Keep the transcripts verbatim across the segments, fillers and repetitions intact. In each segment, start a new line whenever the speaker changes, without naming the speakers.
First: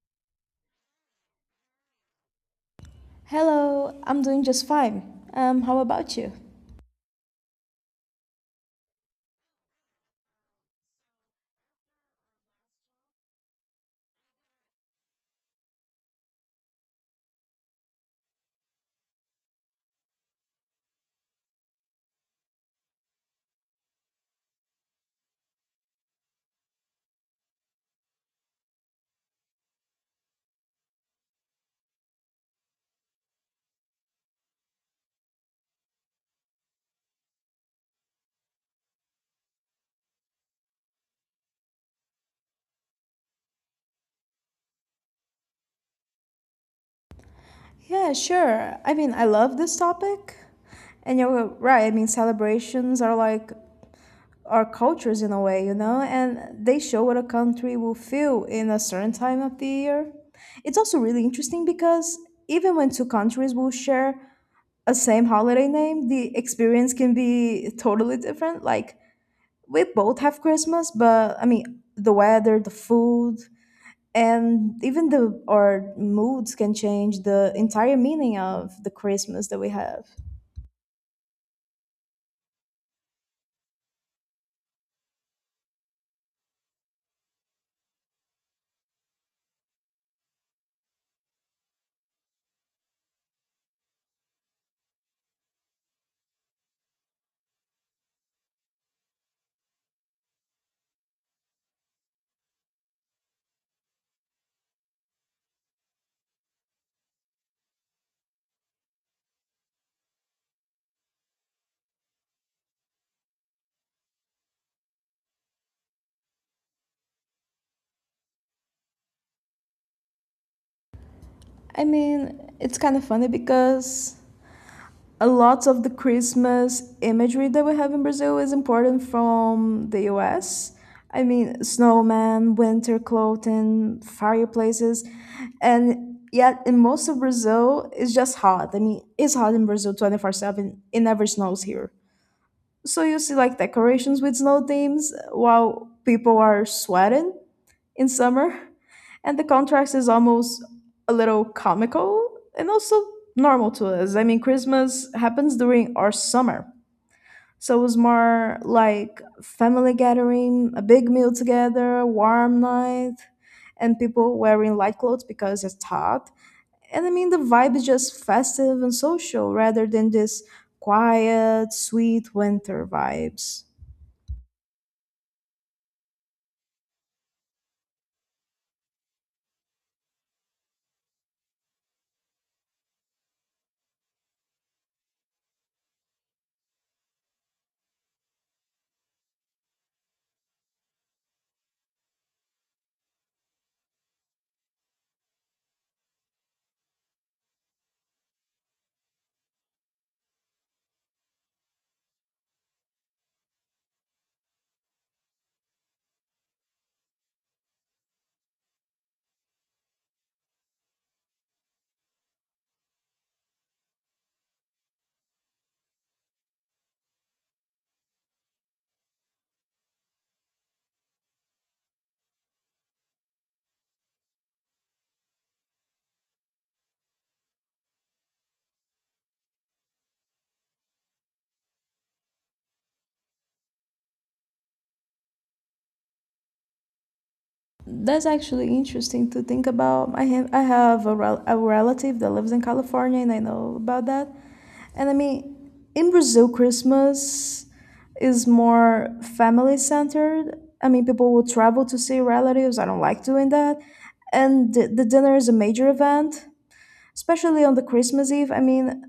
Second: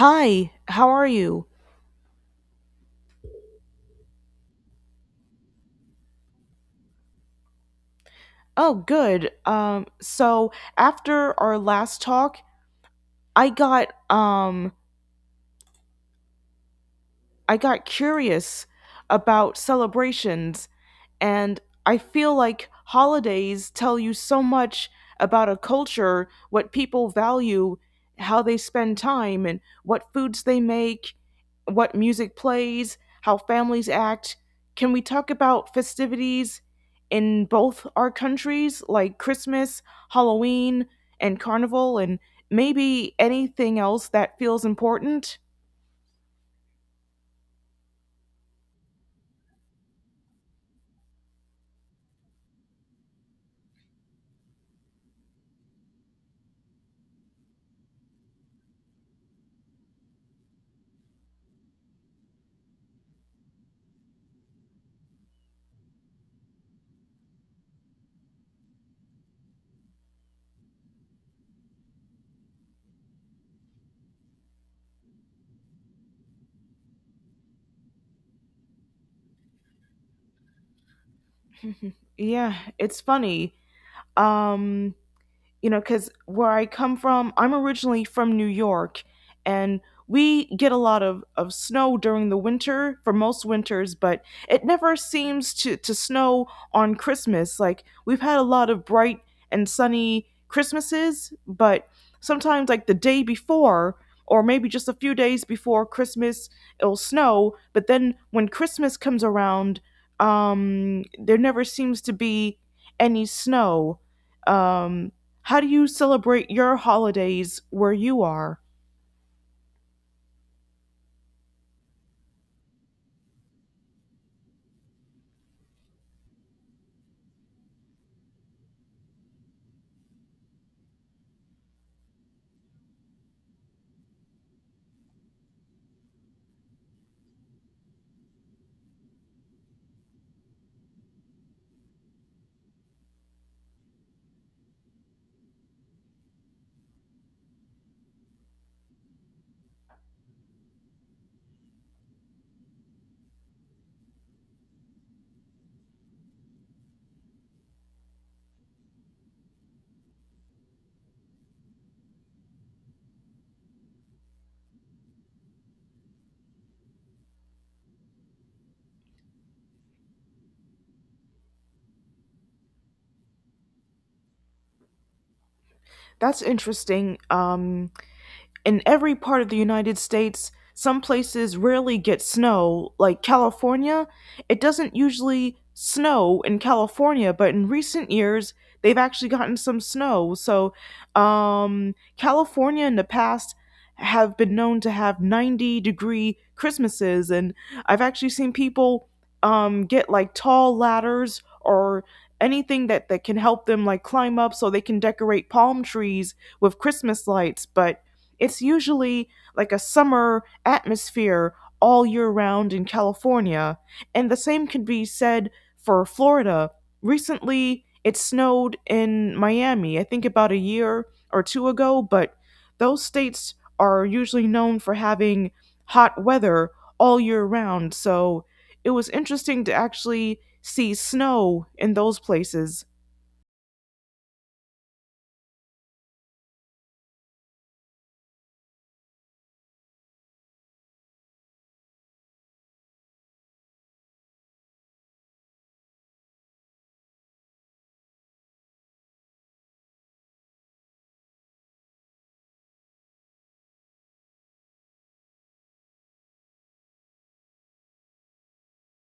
Hi, how are you?
Hello, I'm doing just fine. Um, how about you?
Oh, good. Um, so after our last talk, I got um I got curious about celebrations and I feel like holidays tell you so much about a culture, what people value, how they spend time and what foods they make, what music plays, how families act. Can we talk about festivities in both our countries, like Christmas, Halloween, and Carnival, and maybe anything else that feels important?
Yeah, sure. I mean, I love this topic. And you're right, I mean, celebrations are like our cultures in a way, you know, and they show what a country will feel in a certain time of the year. It's also really interesting because even when two countries will share a same holiday name, the experience can be totally different. Like, we both have Christmas, but I mean, the weather, the food, and even the our moods can change the entire meaning of the Christmas that we have.
Yeah, it's funny. Um, you know, because where I come from, I'm originally from New York, and we get a lot of, of snow during the winter for most winters, but it never seems to, to snow on Christmas. Like, we've had a lot of bright and sunny Christmases, but sometimes, like, the day before, or maybe just a few days before Christmas, it'll snow, but then when Christmas comes around, um, there never seems to be any snow. Um, how do you celebrate your holidays where you are?
I mean, it's kind of funny because a lot of the Christmas imagery that we have in Brazil is important from the US. I mean, snowmen, winter clothing, fireplaces. And yet in most of Brazil, it's just hot. I mean, it's hot in Brazil twenty four seven. It never snows here. So you see like decorations with snow themes while people are sweating in summer. And the contrast is almost a little comical and also normal to us. I mean, Christmas happens during our summer. So it was more like family gathering, a big meal together, warm night, and people wearing light clothes because it's hot. And I mean, the vibe is just festive and social rather than this quiet, sweet winter vibes.
That's interesting. Um, in every part of the United States, some places rarely get snow, like California. It doesn't usually snow in California, but in recent years, they've actually gotten some snow. So, um, California in the past have been known to have ninety degree Christmases, and I've actually seen people um, get like tall ladders or anything that, that can help them like climb up so they can decorate palm trees with Christmas lights. But it's usually like a summer atmosphere all year round in California, and the same could be said for Florida. Recently, it snowed in Miami, I think about a year or two ago, but those states are usually known for having hot weather all year round, so it was interesting to actually see snow in those places.
That's actually interesting to think about. I have I have a, rel- a relative that lives in California, and I know about that. And I mean, in Brazil, Christmas is more family centered. I mean, people will travel to see relatives. I don't like doing that, and the, the dinner is a major event, especially on the Christmas Eve. I mean,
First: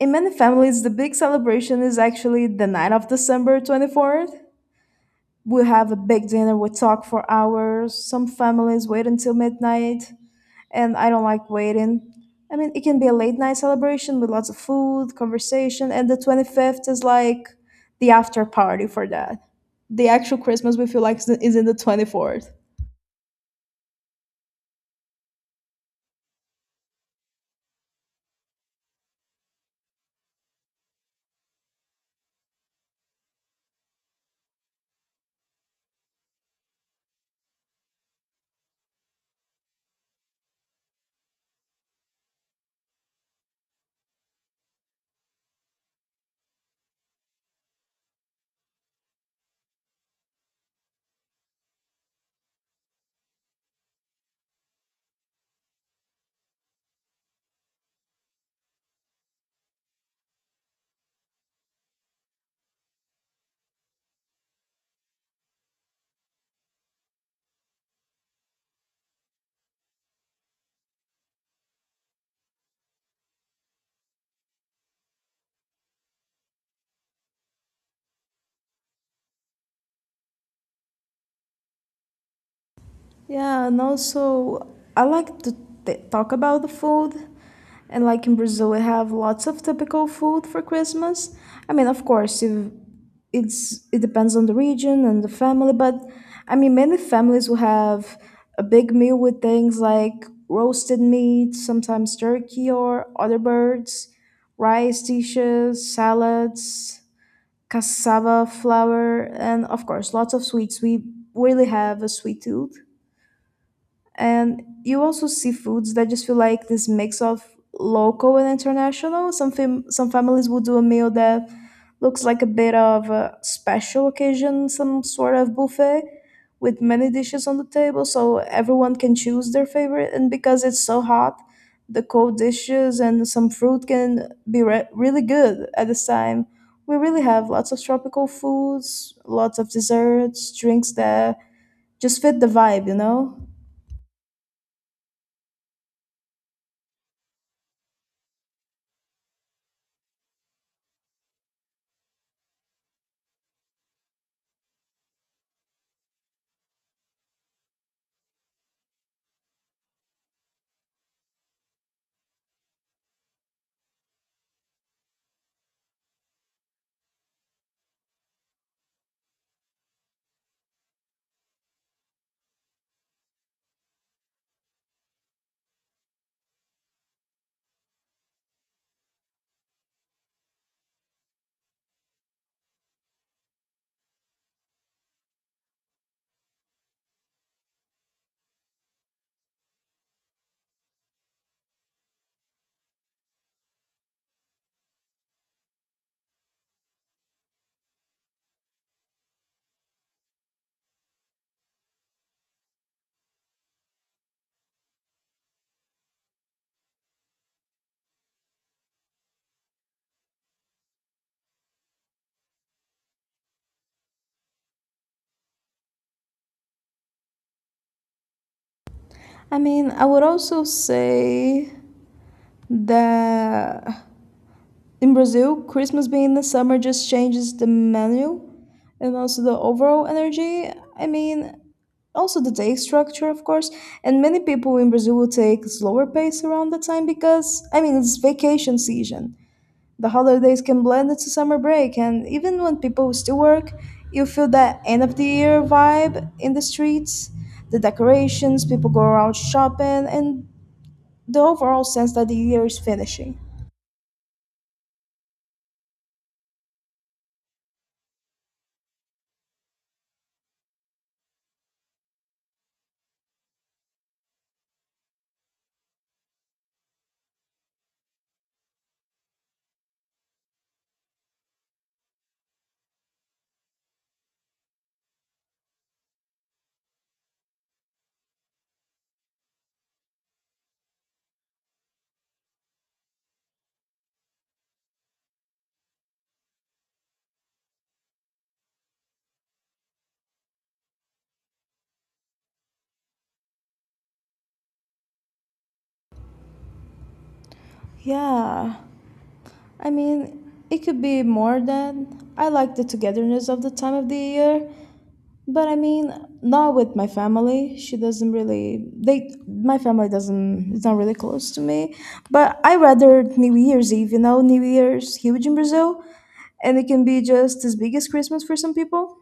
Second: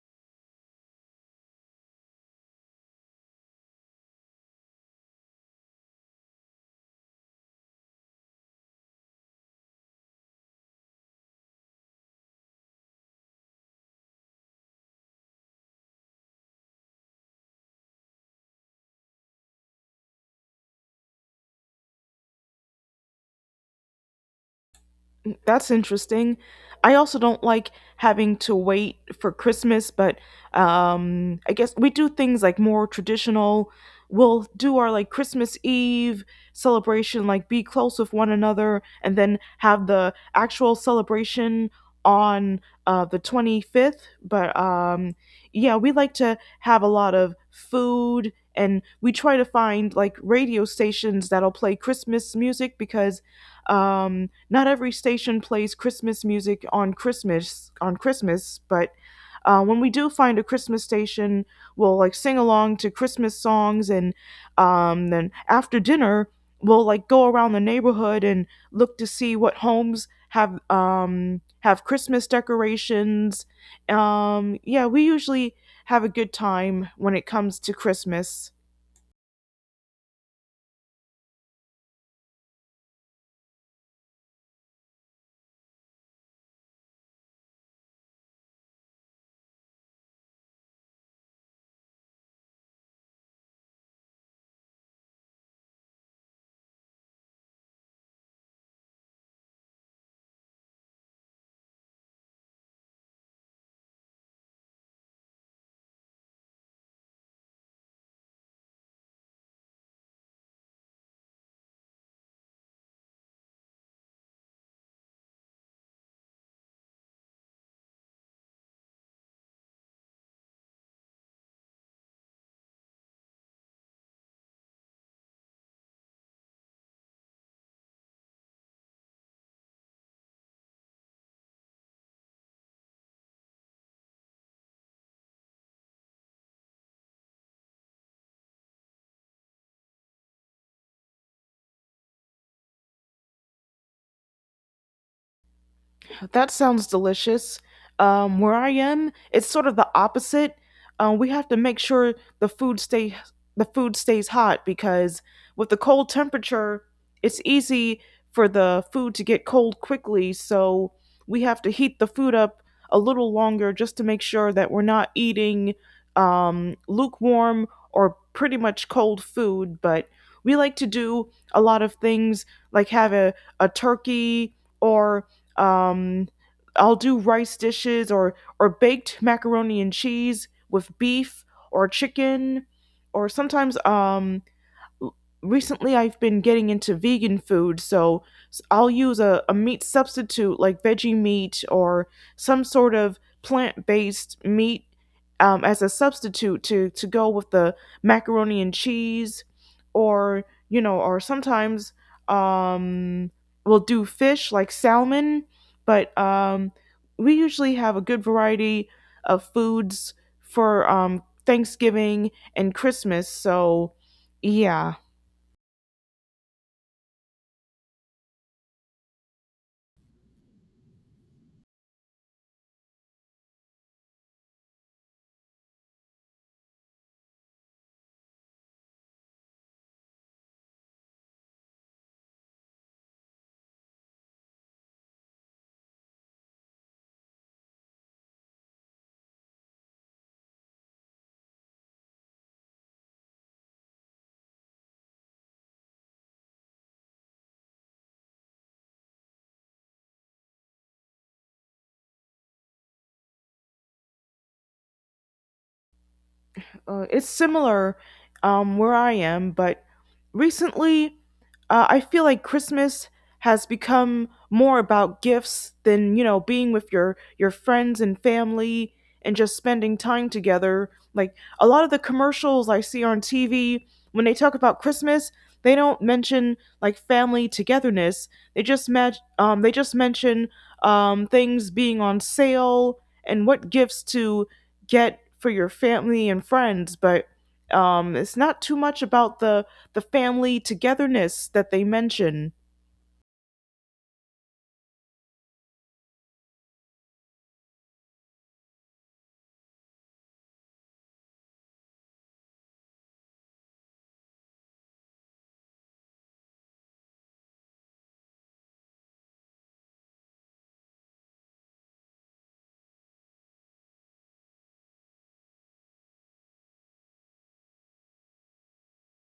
in many families, the big celebration is actually the night of December twenty fourth. We have a big dinner, we talk for hours. Some families wait until midnight, and I don't like waiting. I mean, it can be a late night celebration with lots of food, conversation, and the twenty-fifth is like the after party for that. The actual Christmas we feel like is is in the twenty-fourth.
That's interesting. I also don't like having to wait for Christmas, but um, I guess we do things like more traditional. We'll do our like Christmas Eve celebration, like be close with one another, and then have the actual celebration on uh, the twenty-fifth. But um, yeah, we like to have a lot of food and we try to find like radio stations that'll play Christmas music because um, not every station plays Christmas music on Christmas on Christmas, but uh, when we do find a Christmas station, we'll like sing along to Christmas songs, and um, then after dinner, we'll like go around the neighborhood and look to see what homes have um, have Christmas decorations. Um, yeah, we usually have a good time when it comes to Christmas.
Yeah, and also I like to t- talk about the food. And like in Brazil, we have lots of typical food for Christmas. I mean, of course, if it's it depends on the region and the family, but I mean, many families will have a big meal with things like roasted meat, sometimes turkey or other birds, rice dishes, salads, cassava flour, and of course, lots of sweets. We really have a sweet tooth. And you also see foods that just feel like this mix of local and international. Some fam- some families will do a meal that looks like a bit of a special occasion, some sort of buffet with many dishes on the table, so everyone can choose their favorite. And because it's so hot, the cold dishes and some fruit can be re- really good at this time. We really have lots of tropical foods, lots of desserts, drinks that just fit the vibe, you know?
That sounds delicious. Um, where I am, it's sort of the opposite. Um, we have to make sure the food stay the food stays hot because with the cold temperature, it's easy for the food to get cold quickly. So we have to heat the food up a little longer just to make sure that we're not eating um, lukewarm or pretty much cold food. But we like to do a lot of things like have a, a turkey or um, I'll do rice dishes or or baked macaroni and cheese with beef or chicken, or sometimes um recently I've been getting into vegan food, so i I'll use a, a meat substitute like veggie meat or some sort of plant based meat um, as a substitute to, to go with the macaroni and cheese or, you know, or sometimes um, we'll do fish like salmon, but um, we usually have a good variety of foods for um, Thanksgiving and Christmas, so yeah.
I mean, I would also say that in Brazil, Christmas being in the summer just changes the menu and also the overall energy. I mean, also the day structure, of course. And many people in Brazil will take slower pace around the time because, I mean, it's vacation season. The holidays can blend into summer break, and even when people still work, you feel that end of the year vibe in the streets, the decorations, people go around shopping, and the overall sense that the year is finishing.
Uh, it's similar um, where I am, but recently uh, I feel like Christmas has become more about gifts than, you know, being with your your friends and family and just spending time together. Like a lot of the commercials I see on T V when they talk about Christmas, they don't mention like family togetherness. They just ma- um, they just mention um, things being on sale and what gifts to get for your family and friends, but um, it's not too much about the the family togetherness that they mention.
Yeah, I mean, it could be more than. I like the togetherness of the time of the year, but I mean, not with my family. She doesn't really. They, my family doesn't. It's not really close to me. But I rather New Year's Eve. You know, New Year's huge in Brazil, and it can be just as big as Christmas for some people,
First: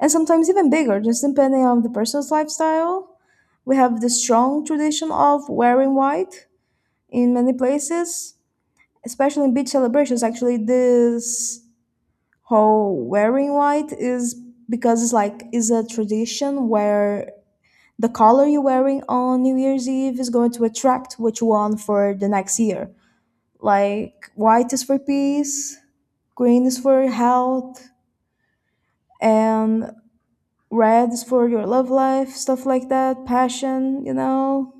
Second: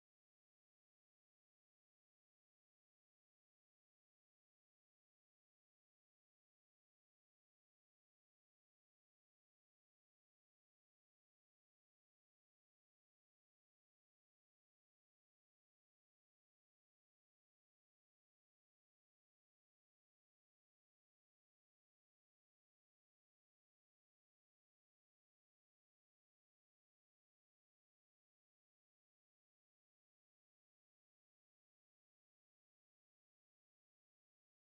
and sometimes even bigger, just depending on the person's lifestyle. We have the strong tradition of wearing white in many places, especially in beach celebrations. Actually, this whole wearing white is because it's like is a tradition where the color you're wearing on New Year's Eve is going to attract which one for the next year. Like white is for peace, green is for health, and red is for your love life, stuff like that, passion, you know.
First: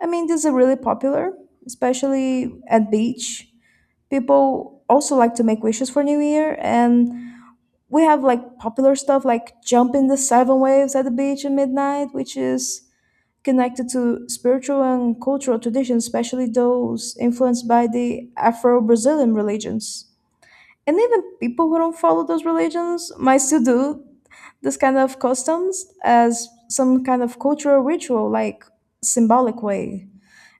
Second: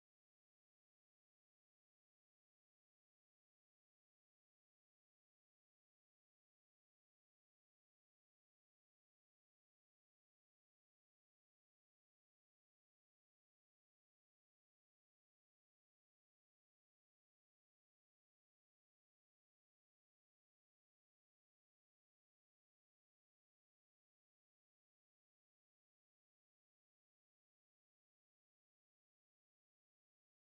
I mean, this is really popular, especially at beach. People also like to make wishes for New Year, and we have like popular stuff like jumping the seven waves at the beach at midnight, which is connected to spiritual and cultural traditions, especially those influenced by the Afro Brazilian religions. And even people who don't follow those religions might still do this kind of customs as some kind of cultural ritual, like symbolic way.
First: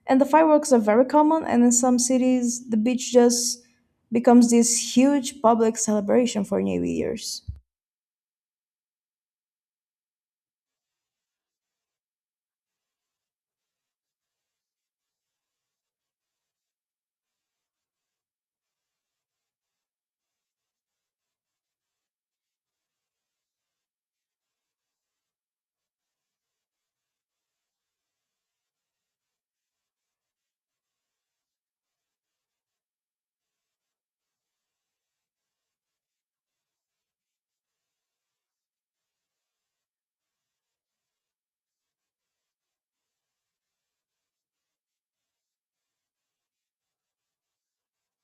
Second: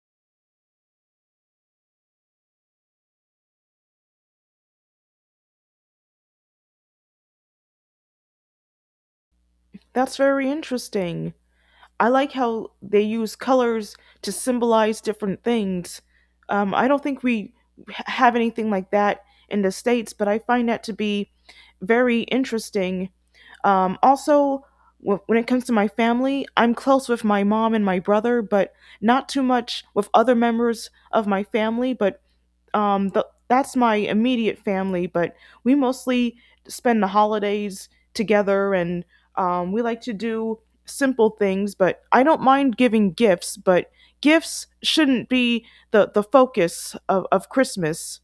And the fireworks are very common, and in some cities, the beach just becomes this huge public celebration for New Year's.
That's very interesting. I like how they use colors to symbolize different things. Um, I don't think we h- have anything like that in the states, but I find that to be very interesting. Um, also, wh- when it comes to my family, I'm close with my mom and my brother, but not too much with other members of my family. But um th- that's my immediate family, but we mostly spend the holidays together and um, we like to do simple things, but I don't mind giving gifts, but gifts shouldn't be the, the focus of, of Christmas.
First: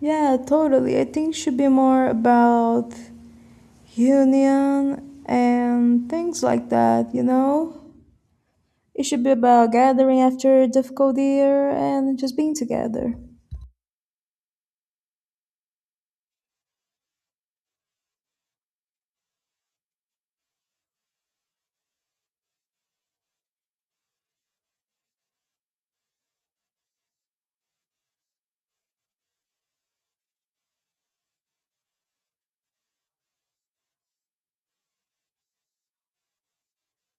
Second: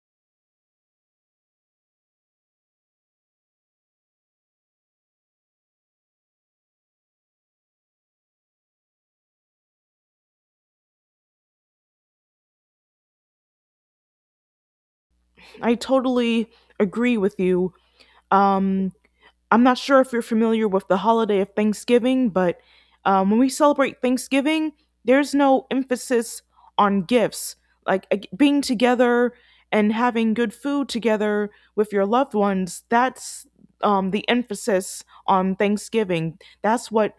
Yeah, totally. I think it should be more about union and things like that, you know? It should be about gathering after a difficult year and just being together.
I totally agree with you. um, I'm not sure if you're familiar with the holiday of Thanksgiving, but um, when we celebrate Thanksgiving, there's no emphasis on gifts. Like ag- being together and having good food together with your loved ones, that's um, the emphasis on Thanksgiving. That's what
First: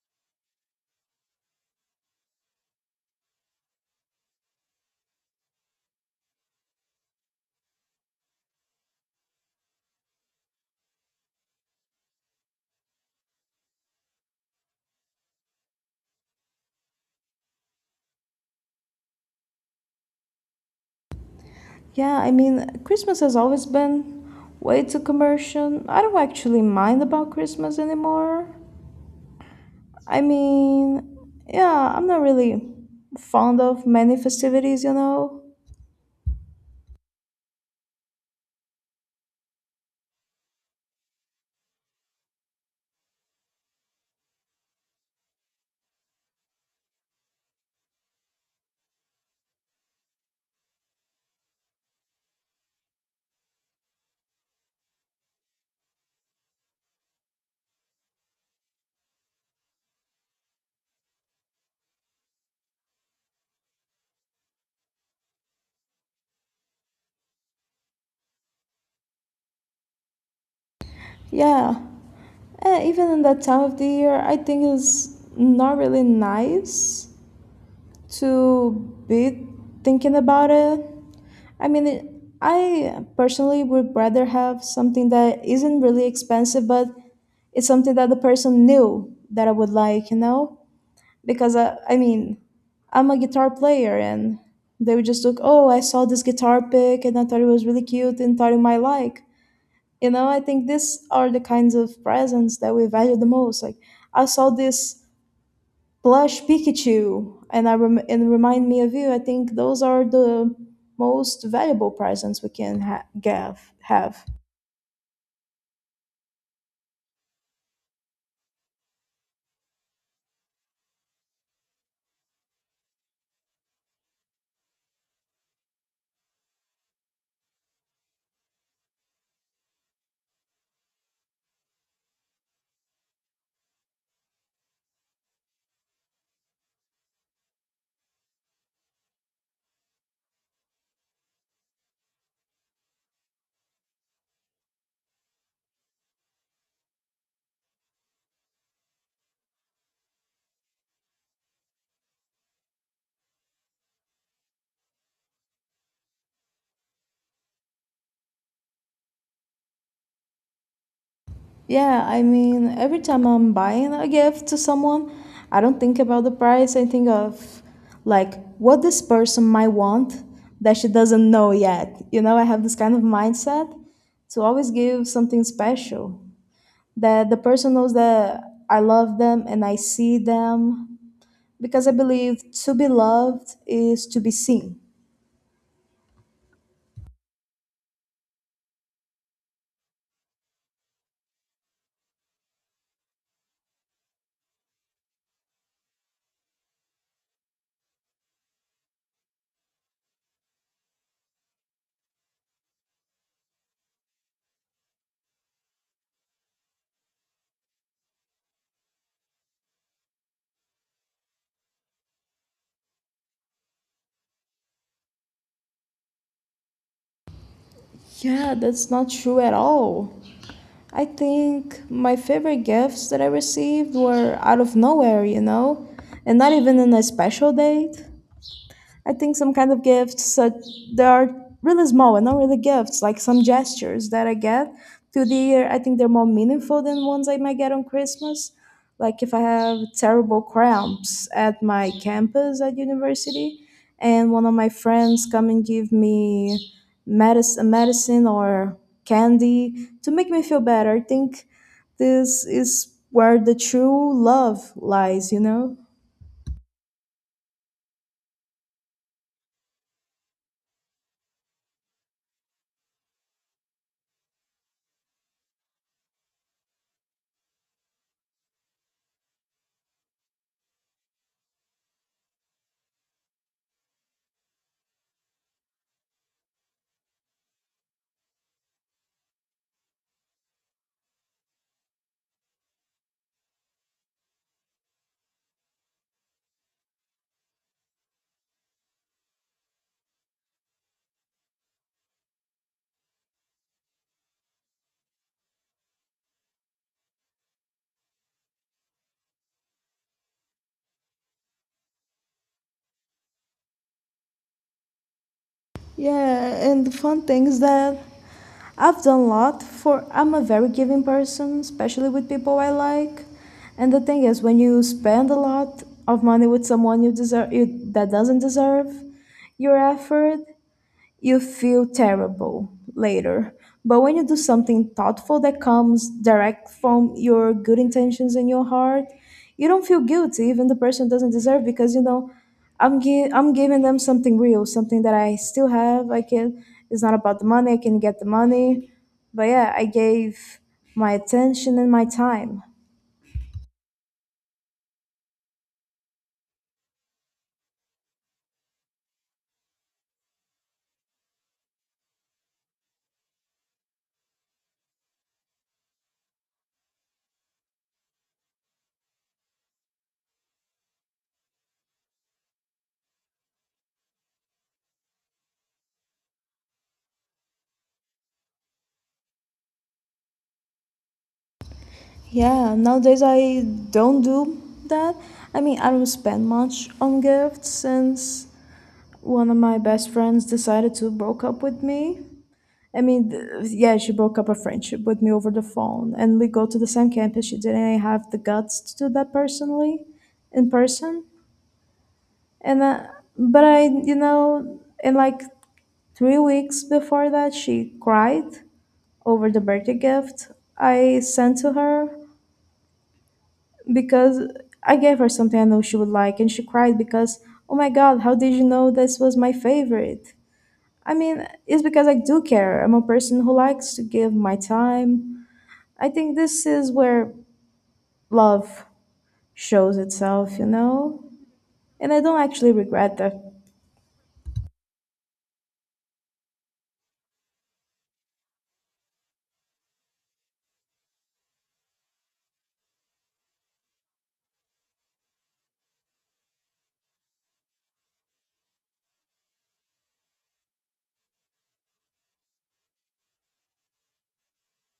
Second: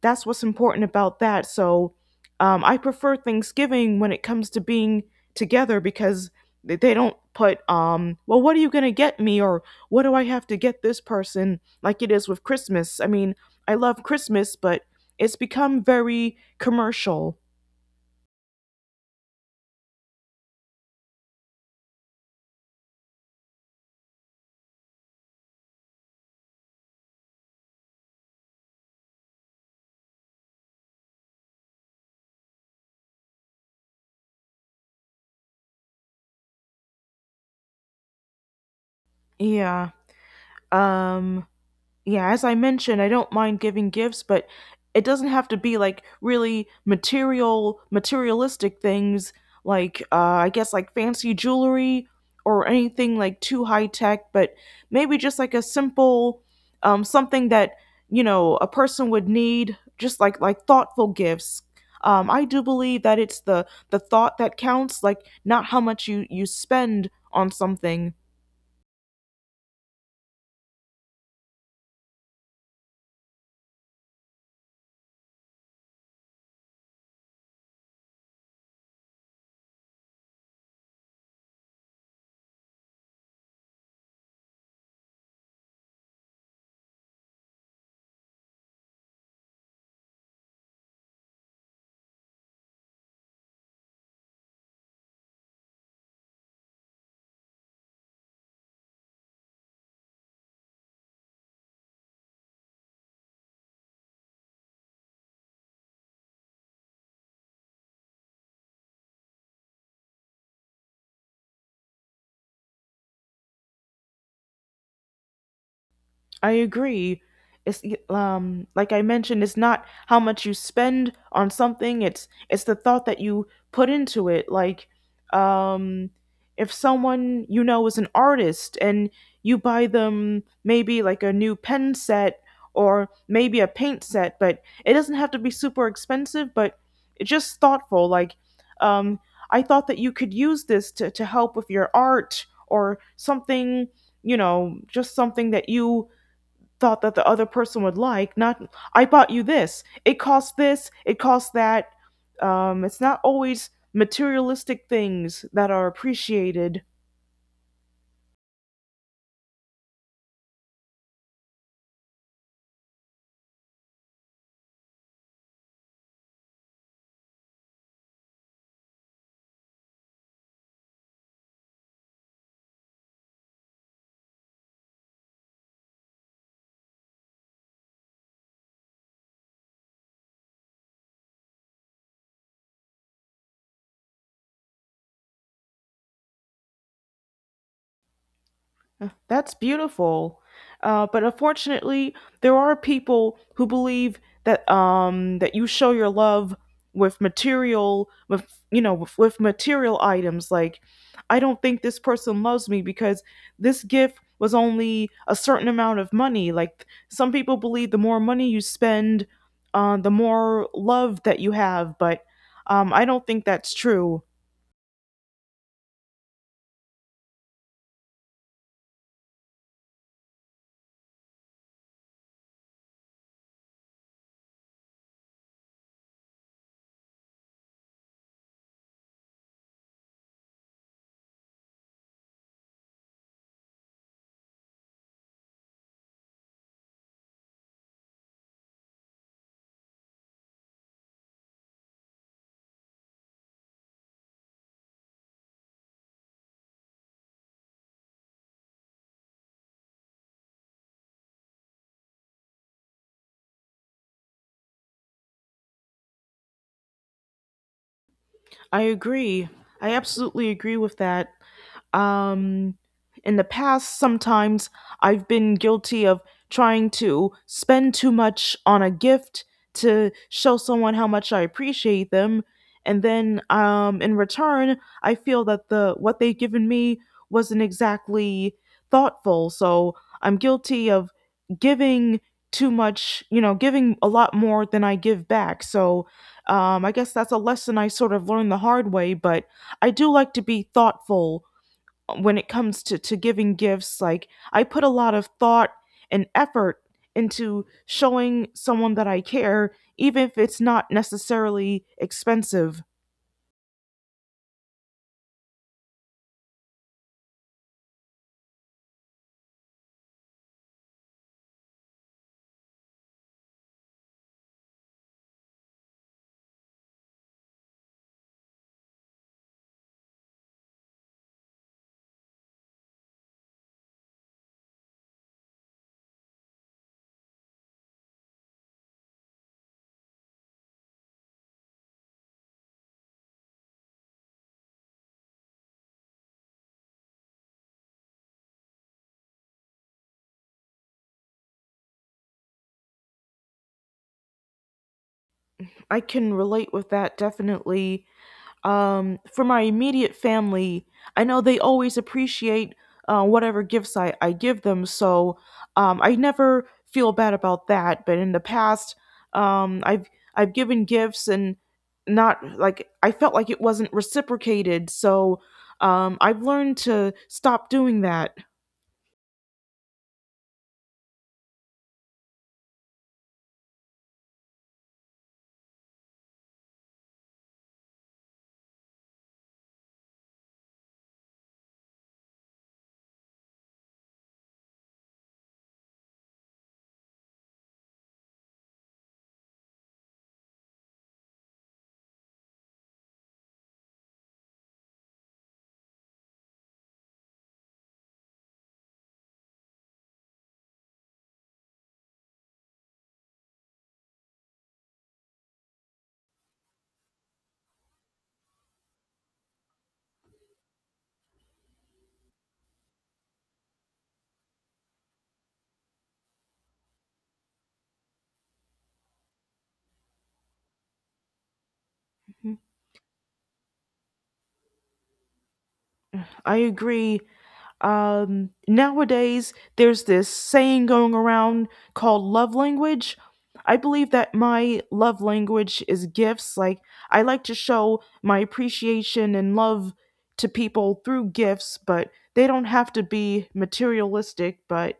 That's what's important about that. So um, I prefer Thanksgiving when it comes to being together because they they don't put um, well, what are you going to get me, or what do I have to get this person, like it is with Christmas. I mean, I love Christmas, but it's become very commercial.
Yeah, I mean, Christmas has always been way too commercial. I don't actually mind about Christmas anymore. I mean, yeah, I'm not really fond of many festivities, you know?
Yeah. Um Yeah, as I mentioned, I don't mind giving gifts, but it doesn't have to be like really material, materialistic things like, uh, I guess, like fancy jewelry or anything like too high tech, but maybe just like a simple um, something that, you know, a person would need, just like like thoughtful gifts. Um, I do believe that it's the the thought that counts, like not how much you you spend on something.
Yeah. And even in that time of the year, I think it's not really nice to be thinking about it. I mean, it, I personally would rather have something that isn't really expensive, but it's something that the person knew that I would like, you know? Because I, I mean, I'm a guitar player and they would just look, oh, I saw this guitar pick and I thought it was really cute and thought you might like. You know, I think these are the kinds of presents that we value the most. Like, I saw this plush Pikachu and I rem- and remind me of you. I think those are the most valuable presents we can ha- give, have.
I agree. It's um Like I mentioned, it's not how much you spend on something. It's it's the thought that you put into it. Like, um, if someone you know is an artist and you buy them maybe like a new pen set or maybe a paint set, but it doesn't have to be super expensive. But it's just thoughtful. Like, um, I thought that you could use this to to help with your art or something. You know, just something that you thought that the other person would like. Not, I bought you this. It costs this. It costs that. Um, it's not always materialistic things that are appreciated.
Yeah, I mean, every time I'm buying a gift to someone, I don't think about the price. I think of like what this person might want that she doesn't know yet. You know, I have this kind of mindset to always give something special that the person knows that I love them and I see them because I believe to be loved is to be seen.
That's beautiful. Uh, but unfortunately, there are people who believe that um, that you show your love with material, with, you know, with, with material items. Like, I don't think this person loves me because this gift was only a certain amount of money. Like, some people believe the more money you spend, uh, the more love that you have. But um, I don't think that's true.
Yeah, that's not true at all. I think my favorite gifts that I received were out of nowhere, you know, and not even in a special date. I think some kind of gifts such they are really small and not really gifts, like some gestures that I get through the year. I think they're more meaningful than ones I might get on Christmas. Like if I have terrible cramps at my campus at university, and one of my friends come and give me medicine, medicine or candy to make me feel better. I think this is where the true love lies, you know?
I agree. I absolutely agree with that. Um, in the past, sometimes I've been guilty of trying to spend too much on a gift to show someone how much I appreciate them, and then um, in return, I feel that the what they've given me wasn't exactly thoughtful. So I'm guilty of giving too much, you know, giving a lot more than I give back. So um, I guess that's a lesson I sort of learned the hard way, but I do like to be thoughtful when it comes to, to giving gifts, like I put a lot of thought and effort into showing someone that I care, even if it's not necessarily expensive.
Yeah, and the fun thing is that I've done a lot for I'm a very giving person, especially with people I like. And the thing is, when you spend a lot of money with someone you deserve you, that doesn't deserve your effort, you feel terrible later. But when you do something thoughtful that comes direct from your good intentions in your heart, you don't feel guilty, even the person doesn't deserve because you know, I'm gi- I'm giving them something real, something that I still have. I can. It's not about the money. I can get the money, but yeah, I gave my attention and my time.
I can relate with that, definitely. Um, for my immediate family, I know they always appreciate uh, whatever gifts I, I give them, so um, I never feel bad about that. But in the past, um, I've I've given gifts and not, like I felt like it wasn't reciprocated, so um, I've learned to stop doing that.
Yeah, nowadays I don't do that. I mean, I don't spend much on gifts since one of my best friends decided to broke up with me. I mean, th- yeah, she broke up a friendship with me over the phone, and we go to the same campus. She didn't really have the guts to do that personally, in person. And uh, but I, you know, in like three weeks before that, she cried over the birthday gift I sent to her because I gave her something I know she would like, and she cried because, oh my God, how did you know this was my favorite? I mean, it's because I do care. I'm a person who likes to give my time. I think this is where love shows itself, you know? And I don't actually regret that.
I agree. Um, nowadays, there's this saying going around called love language. I believe that my love language is gifts. Like, I like to show my appreciation and love to people through gifts, but they don't have to be materialistic. But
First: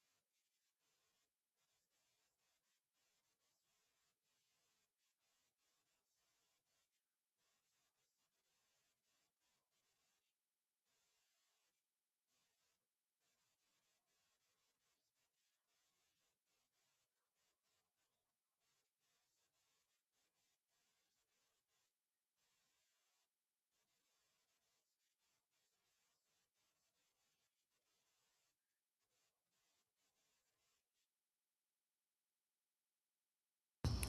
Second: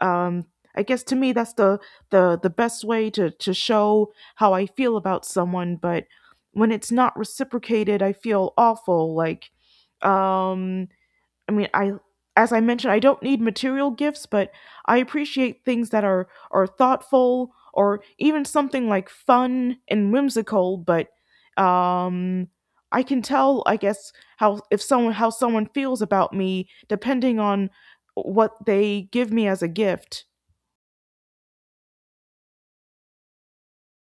um, I guess to me, that's the, the, the best way to, to show how I feel about someone. But when it's not reciprocated, I feel awful. Like, um, I mean, I as I mentioned, I don't need material gifts, but I appreciate things that are are thoughtful or even something like fun and whimsical, but um I can tell, I guess, how if someone how someone feels about me depending on what they give me as a gift.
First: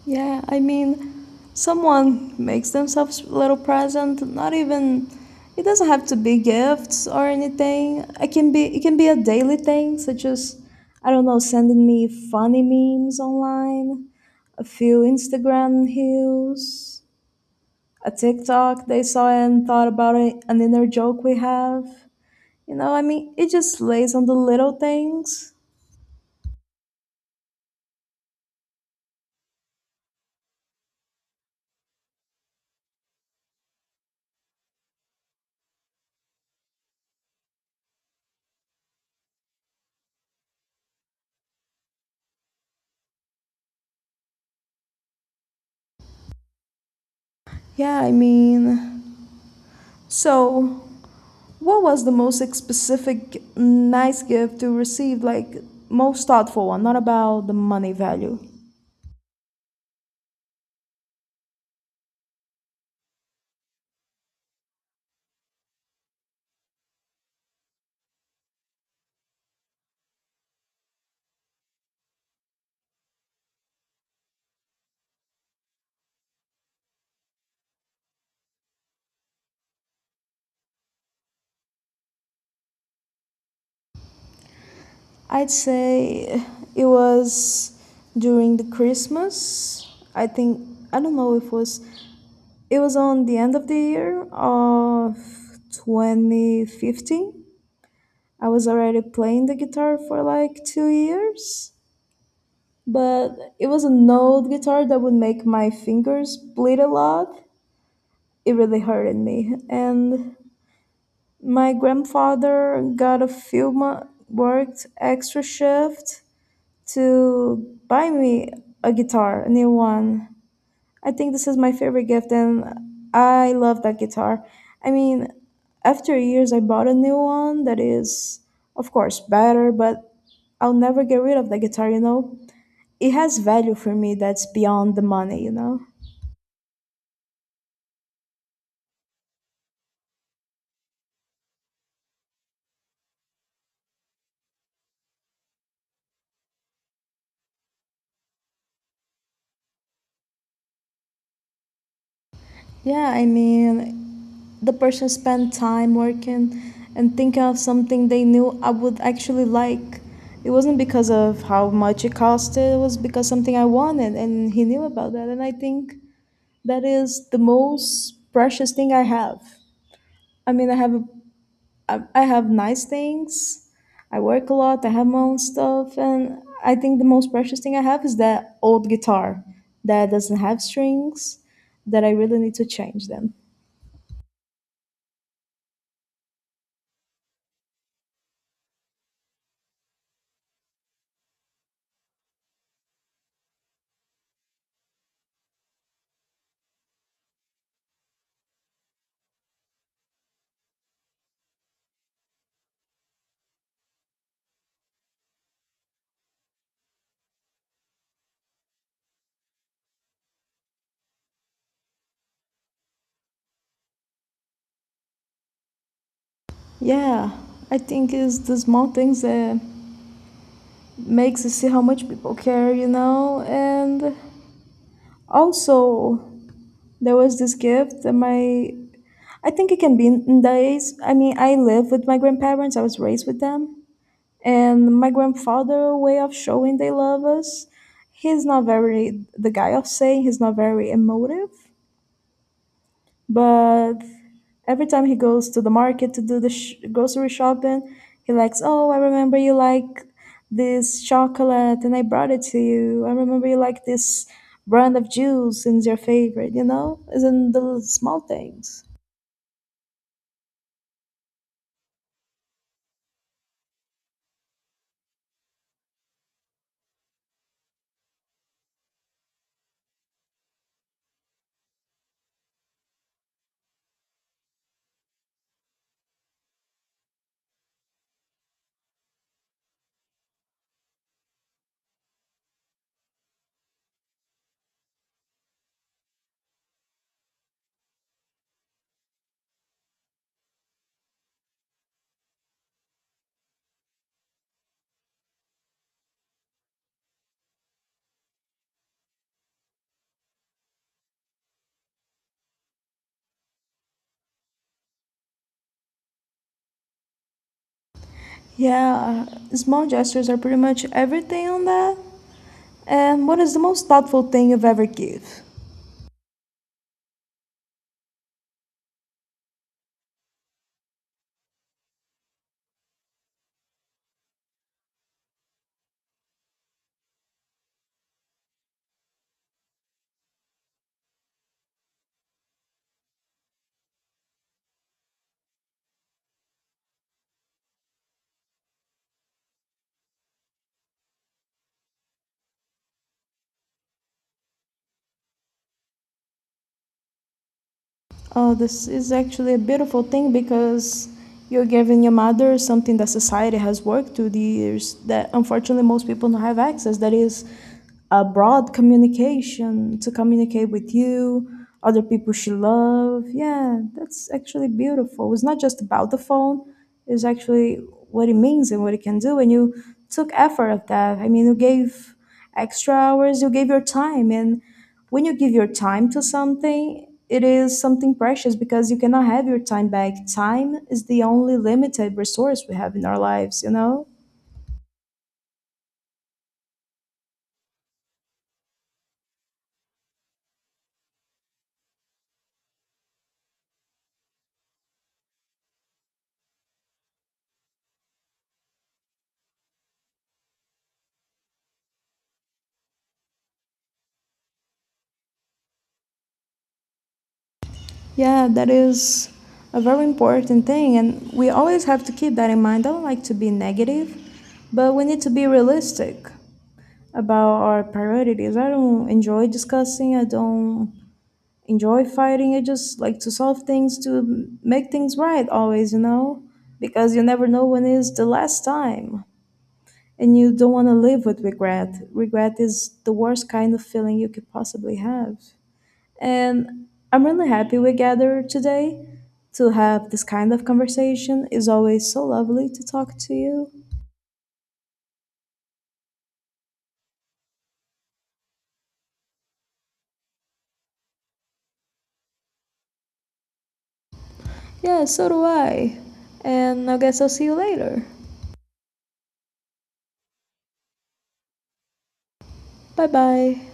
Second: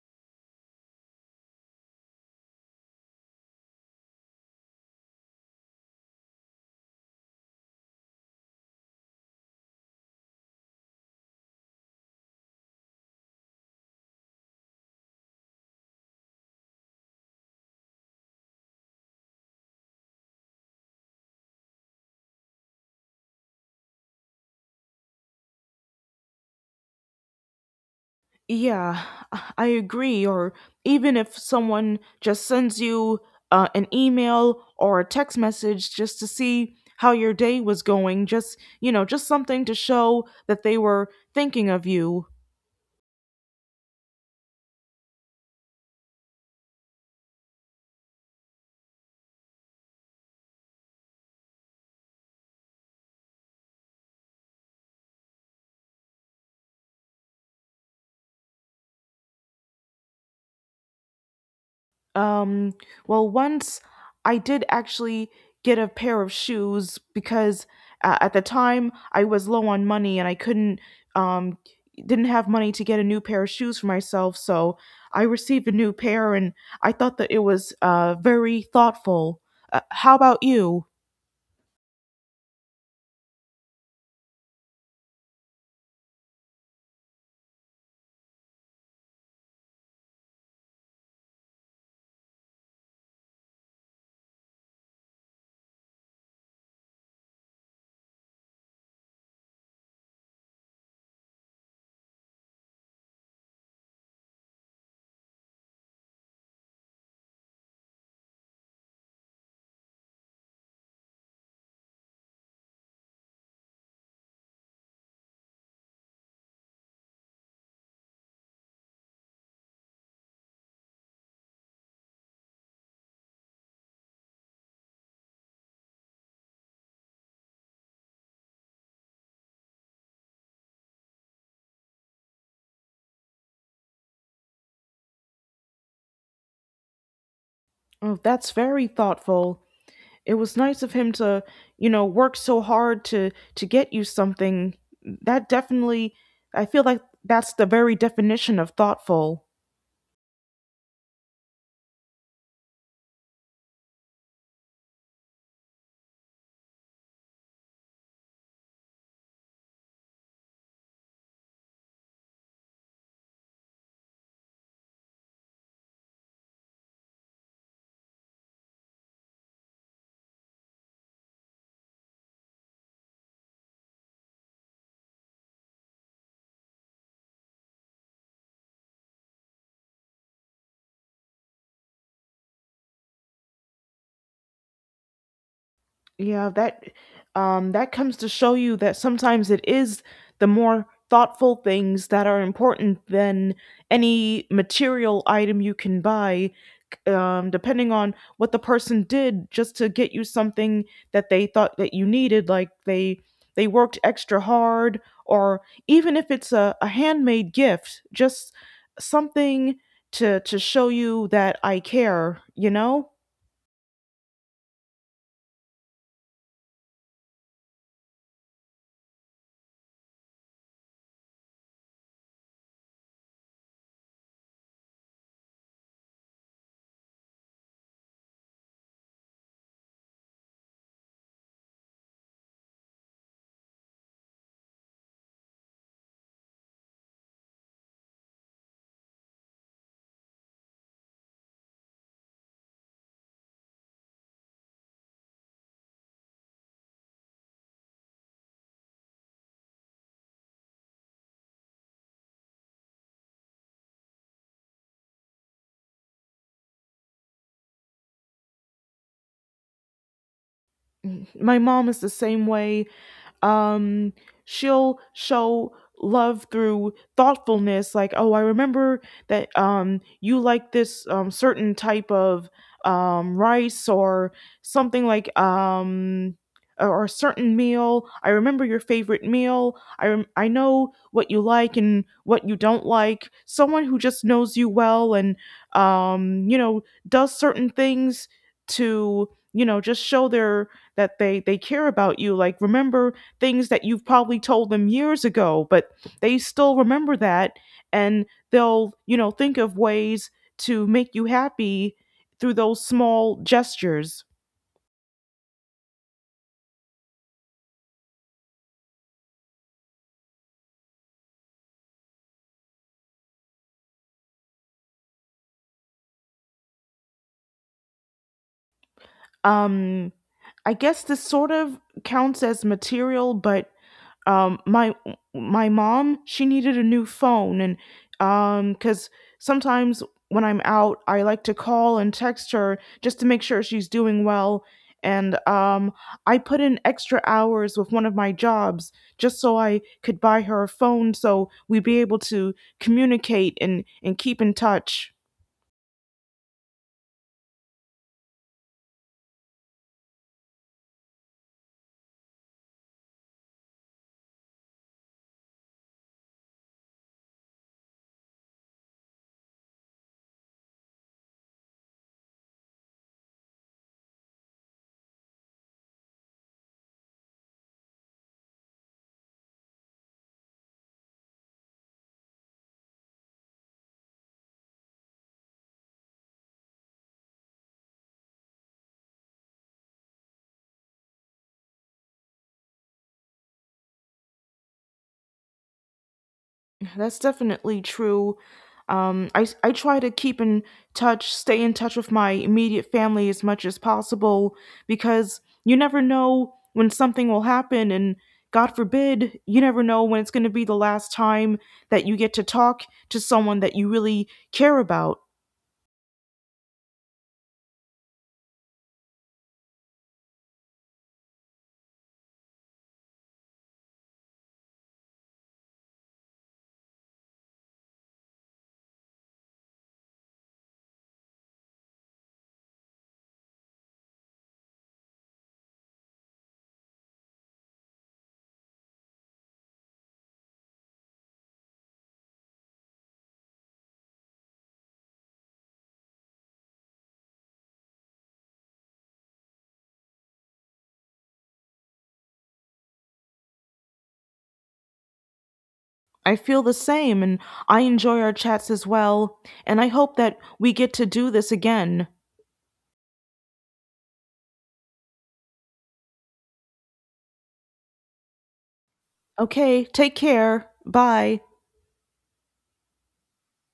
Yeah, I mean, someone makes themselves a little present, not even it doesn't have to be gifts or anything. It can be it can be a daily thing, such as I don't know, sending me funny memes online, a few Instagram reels, a TikTok they saw and thought about it, an inner joke we have. You know, I mean, it just lays on the little things.
Yeah, I agree. Or even if someone just sends you uh, an email or a text message just to see how your day was going, just, you know, just something to show that they were thinking of you.
Yeah, I mean, so what was the most specific nice gift you received? Like, most thoughtful one, not about the money value.
Um, well, once I did actually get a pair of shoes because uh, at the time I was low on money and I couldn't, um, didn't have money to get a new pair of shoes for myself. So I received a new pair and I thought that it was uh, very thoughtful. Uh, how about you?
I'd say it was during the Christmas. I think, I don't know if it was, it was on the end of the year of twenty fifteen. I was already playing the guitar for like two years, but it was an old guitar that would make my fingers bleed a lot. It really hurted me. And my grandfather got a few mo- worked extra shift to buy me a guitar, a new one. I think this is my favorite gift, and I love that guitar. I mean, after years, I bought a new one that is, of course, better, but I'll never get rid of the guitar, you know? It has value for me that's beyond the money, you know?
Oh, that's very thoughtful. It was nice of him to, you know, work so hard to to get you something. That definitely, I feel like that's the very definition of thoughtful.
Yeah, I mean, the person spent time working and thinking of something they knew I would actually like. It wasn't because of how much it costed, it was because something I wanted, and he knew about that, and I think that is the most precious thing I have. I mean, I have a- I I have nice things. I work a lot. I have my own stuff, and I think the most precious thing I have is that old guitar that doesn't have strings. That I really need to change them.
Yeah, that um that comes to show you that sometimes it is the more thoughtful things that are important than any material item you can buy, um, depending on what the person did just to get you something that they thought that you needed, like they they worked extra hard, or even if it's a, a handmade gift, just something to to show you that I care, you know.
Yeah, I think it's the small things that makes us see how much people care, you know. And also, there was this gift that my I think it can be in in the days. I mean, I live with my grandparents. I was raised with them, and my grandfather' way of showing they love us. He's not very the guy of saying, he's not very emotive, but every time he goes to the market to do the sh- grocery shopping, he likes. Oh, I remember you like this chocolate, and I brought it to you. I remember you like this brand of juice, and it's your favorite. You know, it's in the small things.
My mom is the same way. um She'll show love through thoughtfulness, like, oh, I remember that um you like this um certain type of um rice or something like um or a certain meal, I remember your favorite meal, i rem- I know what you like and what you don't like, someone who just knows you well, and um you know, does certain things to, you know, just show their that they they care about you, like remember things that you've probably told them years ago, but they still remember that, and they'll, you know, think of ways to make you happy through those small gestures.
Yeah, small gestures are pretty much everything on that. And what is the most thoughtful thing you've ever give?
Um I guess this sort of counts as material, but um my my mom, she needed a new phone, and um cuz sometimes when I'm out I like to call and text her just to make sure she's doing well, and um I put in extra hours with one of my jobs just so I could buy her a phone so we'd be able to communicate and and keep in touch.
Oh, this is actually a beautiful thing because you're giving your mother something that society has worked through the years that unfortunately most people don't have access. That is a broad communication to communicate with you, other people she love. Yeah, that's actually beautiful. It's not just about the phone, it's actually what it means and what it can do. And you took effort of that. I mean, you gave extra hours, you gave your time, and when you give your time to something, it is something precious because you cannot have your time back. Time is the only limited resource we have in our lives, you know?
That's definitely true. Um, I, s- I try to keep in touch, stay in touch with my immediate family as much as possible, because you never know when something will happen. And God forbid, you never know when it's going to be the last time that you get to talk to someone that you really care about.
Yeah, that is a very important thing. And we always have to keep that in mind. I don't like to be negative, but we need to be realistic about our priorities. I don't enjoy discussing, I don't enjoy fighting. I just like to solve things, to make things right always, you know? Because you never know when is the last time and you don't want to live with regret. Regret is the worst kind of feeling you could possibly have. And I'm really happy we gathered today to have this kind of conversation. It's always so lovely to talk to you.
I feel the same, and I enjoy our chats as well. And I hope that we get to do this again.
Yeah, so do I. And I guess I'll see you later.
Okay, take care. Bye.
Bye bye.